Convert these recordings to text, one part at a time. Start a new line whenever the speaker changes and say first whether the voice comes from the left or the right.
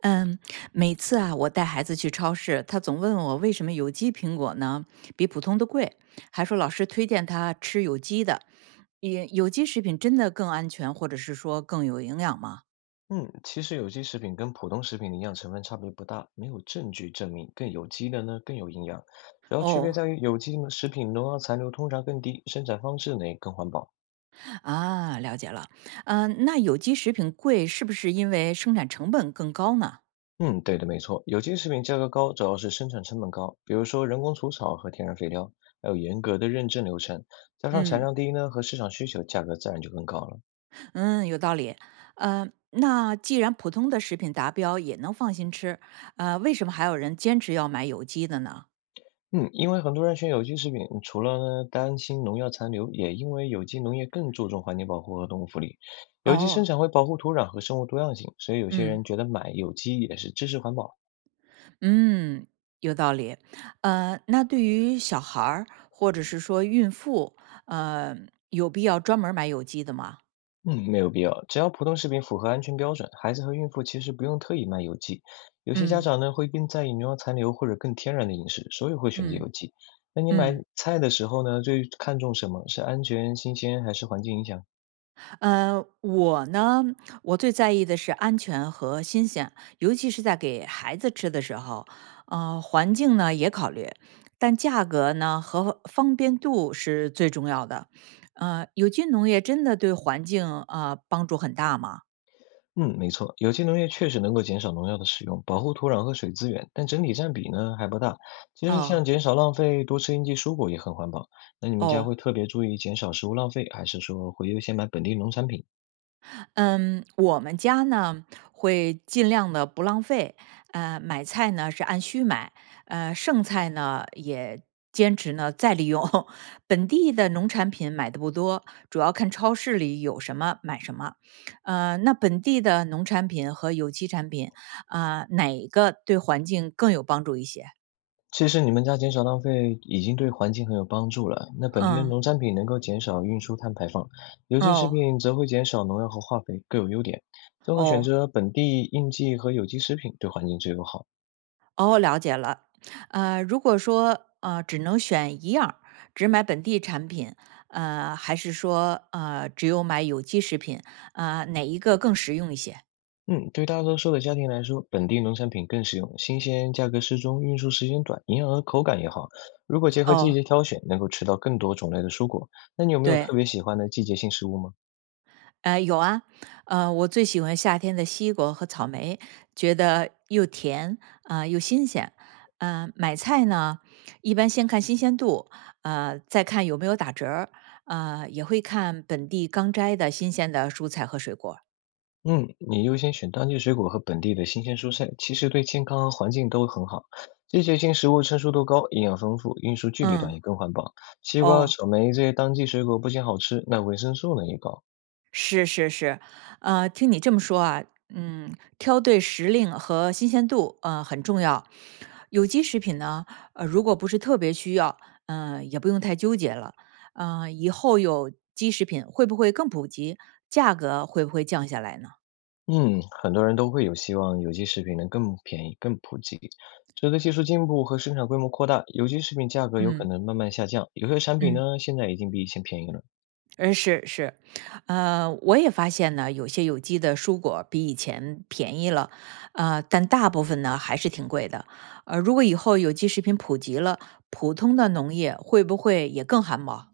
right: 嗯，每次啊，我带孩子去超市，他总问我为什么有机苹果呢比普通的贵，还说老师推荐他吃有机的。也有机食品真的更安全，或者是说更有营养吗？
left: 嗯，其实有机食品跟普通食品的营养成分差别不大，没有证据证明更有机的呢更有营养。主要区别
right: 哦，
left: 在于有机食品农药残留通常更低，生产方式呢也更环保。
right: 啊，了解了。嗯，那有机食品贵是不是因为生产成本更高呢？
left: 嗯，对的，没错，有机食品价格高，主要是生产成本高，比如说人工除草和天然肥料，还有严格的认证流程，加上产
right: 嗯
left: 量低呢和市场需求，价格自然就更高了。
right: 嗯，有道理。那既然普通的食品达标也能放心吃，为什么还有人坚持要买有机的呢？
left: 嗯，因为很多人选有机食品，除了呢担心农药残留，也因为有机农业更注重环境保护和动物福利。有机生
right: 哦，
left: 产会保护土壤和生物多样性，所以有些
right: 嗯。
left: 人觉得买有机也是支持环保。
right: 嗯，有道理。那对于小孩儿或者是说孕妇，呃，有必要专门儿买有机的吗？
left: 嗯，没有必要，只要普通食品符合安全标准，孩子和孕妇其实不用特意买有机。有些家
right: 嗯
left: 长呢会更在意农药残留或者更天然的饮食，所以会选择
right: 嗯
left: 有机。那你买
right: 嗯。
left: 菜的时候呢，最看重什么？是安全、新鲜还是环境影响？
right: 我呢，我最在意的是安全和新鲜，尤其是在给孩子吃的时候，环境呢也考虑，但价格呢和方便度是最重要的。有机农业真的对环境帮助很大吗？
left: 嗯，没错，有机农业确实能够减少农药的使用，保护土壤和水资源，但整体占比呢还不大。其实像
right: 哦
left: 减少浪费、多吃应季蔬果也很环保。那你们家
right: 哦。
left: 会特别注意减少食物浪费，还是说会优先买本地农产品？
right: 嗯，我们家呢会尽量的不浪费，买菜呢是按需买，剩菜呢也坚持呢再利用。本地的农产品买的不多，主要看超市里有什么买什么。那本地的农产品和有机产品，哪个对环境更有帮助一些？
left: 其实你们家减少浪费已经对环境很有帮助了。那本地的
right: 嗯，
left: 农产品能够减少运输碳排放，有机食
right: 哦
left: 品则会减少农药和化肥，各有优点。综合选
right: 哦，
left: 择本地应季和有机食品，对环境最友好。
right: 哦，了解了。如果说只能选一样儿只买本地产品，还是说只有买有机食品，哪一个更实用一些？
left: 嗯，对大多数的家庭来说，本地农产品更实用，新鲜、价格适中、运输时间短，营养和口感也好。如果结合季
right: 哦，
left: 节挑选，能够吃到更多种类的蔬果。那你有没有
right: 对，
left: 特别喜欢的季节性食物吗？
right: 有啊，我最喜欢夏天的西瓜和草莓，觉得又甜啊，又新鲜。买菜呢，一般先看新鲜度，再看有没有打折儿，也会看本地刚摘的新鲜的蔬菜和水果。
left: 嗯，你优先选当季水果和本地的新鲜蔬菜，其实对健康和环境都很好。季节性食物成熟度高，营养丰富，运输距离短，
right: 嗯，
left: 也更环保。西瓜、
right: 哦，
left: 草莓这些当季水果不仅好吃，那维生素呢也高。
right: 是是是，听你这么说啊，挑对时令和新鲜度，很重要。有机食品呢，如果不是特别需要，也不用太纠结了。以后有机食品会不会更普及？价格会不会降下来呢？
left: 嗯，很多人都会有希望有机食品能更便宜、更普及。随着技术进步和生产规模扩大，有机食品价格有可
right: 嗯
left: 能慢慢下降。有些产品
right: 嗯。
left: 呢，现在已经比以前便宜了。
right: 嗯，是是，我也发现呢，有些有机的蔬果比以前便宜了，但大部分呢还是挺贵的。如果以后有机食品普及了，普通的农业会不会也更环保？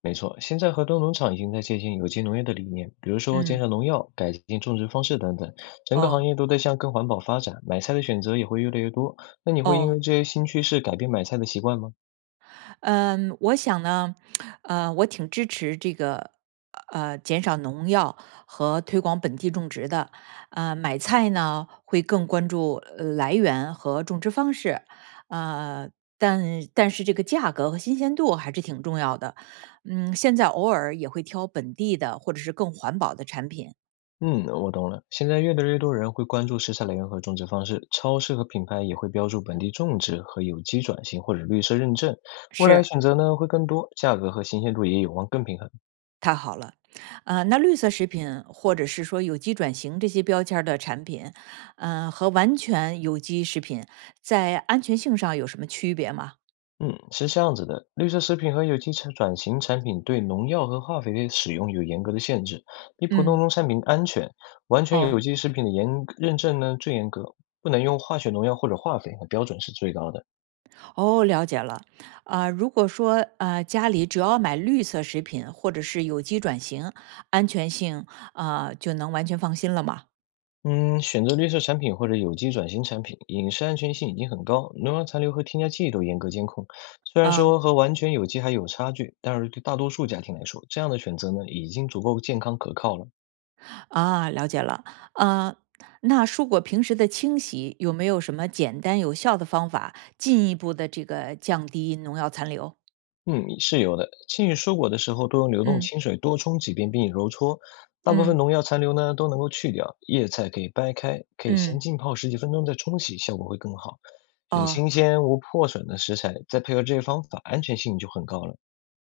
left: 没错，现在很多农场已经在借鉴有机农业的理念，比如说减
right: 嗯，
left: 少农药、改进种植方式等等。整个行
right: 哦
left: 业都在向更环保发展，买菜的选择也会越来越多。那你会因
right: 哦。
left: 为这些新趋势改变买菜的习惯吗？
right: 嗯，我想呢，我挺支持这个，减少农药和推广本地种植的。买菜呢会更关注来源和种植方式，呃，但但是这个价格和新鲜度还是挺重要的。嗯，现在偶尔也会挑本地的或者是更环保的产品。
left: 嗯，我懂了。现在越来越多人会关注食材来源和种植方式，超市和品牌也会标注本地种植和有机转型或者绿色认证。未来
right: 是，
left: 选择呢会更多，价格和新鲜度也有望更平衡。
right: 太好了，那绿色食品或者是说有机转型这些标签儿的产品，和完全有机食品在安全性上有什么区别吗？
left: 嗯，是这样子的，绿色食品和有机产转型产品对农药和化肥的使用有严格的限制，比普通
right: 嗯，
left: 农产品安全。完全有
right: 哦
left: 机食品的严认证呢最严格，不能用化学农药或者化肥，标准是最高的。
right: 哦，了解了。啊，如果说家里只要买绿色食品或者是有机转型，安全性啊，就能完全放心了吗？
left: 嗯，选择绿色产品或者有机转型产品，饮食安全性已经很高，农药残留和添加剂都严格监控。虽然
right: 啊，
left: 说和完全有机还有差距，但是对大多数家庭来说，这样的选择呢，已经足够健康可靠了。
right: 啊，了解了。啊，那蔬果平时的清洗有没有什么简单有效的方法，进一步的这个降低农药残留？
left: 嗯，是有的。清洗蔬果的时候多用流动
right: 嗯
left: 清水多冲几遍并揉搓，大部
right: 嗯
left: 分农药残留呢都能够去掉。叶菜可以掰开，可以
right: 嗯，
left: 先浸泡十几分钟再冲洗，效果会更好。选
right: 哦，
left: 新鲜无破损的食材，再配合这些方法，安全性就很高了。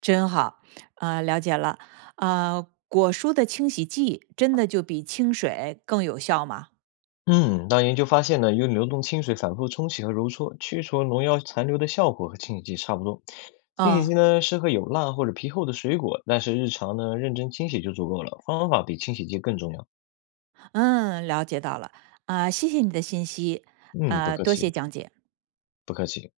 right: 真好啊，了解了。啊，果蔬的清洗剂真的就比清水更有效吗？
left: 嗯，那研究发现呢，用流动清水反复冲洗和揉搓，去除农药残留的效果和清洗剂差不多。清洗
right: 哦，
left: 剂呢，适合有蜡或者皮厚的水果，但是日常呢，认真清洗就足够了。方法比清洗剂更重要。
right: 嗯，了解到了。啊，谢谢你的信息，
left: 嗯，不
right: 啊，
left: 客
right: 多谢
left: 气，
right: 讲解。
left: 不客气。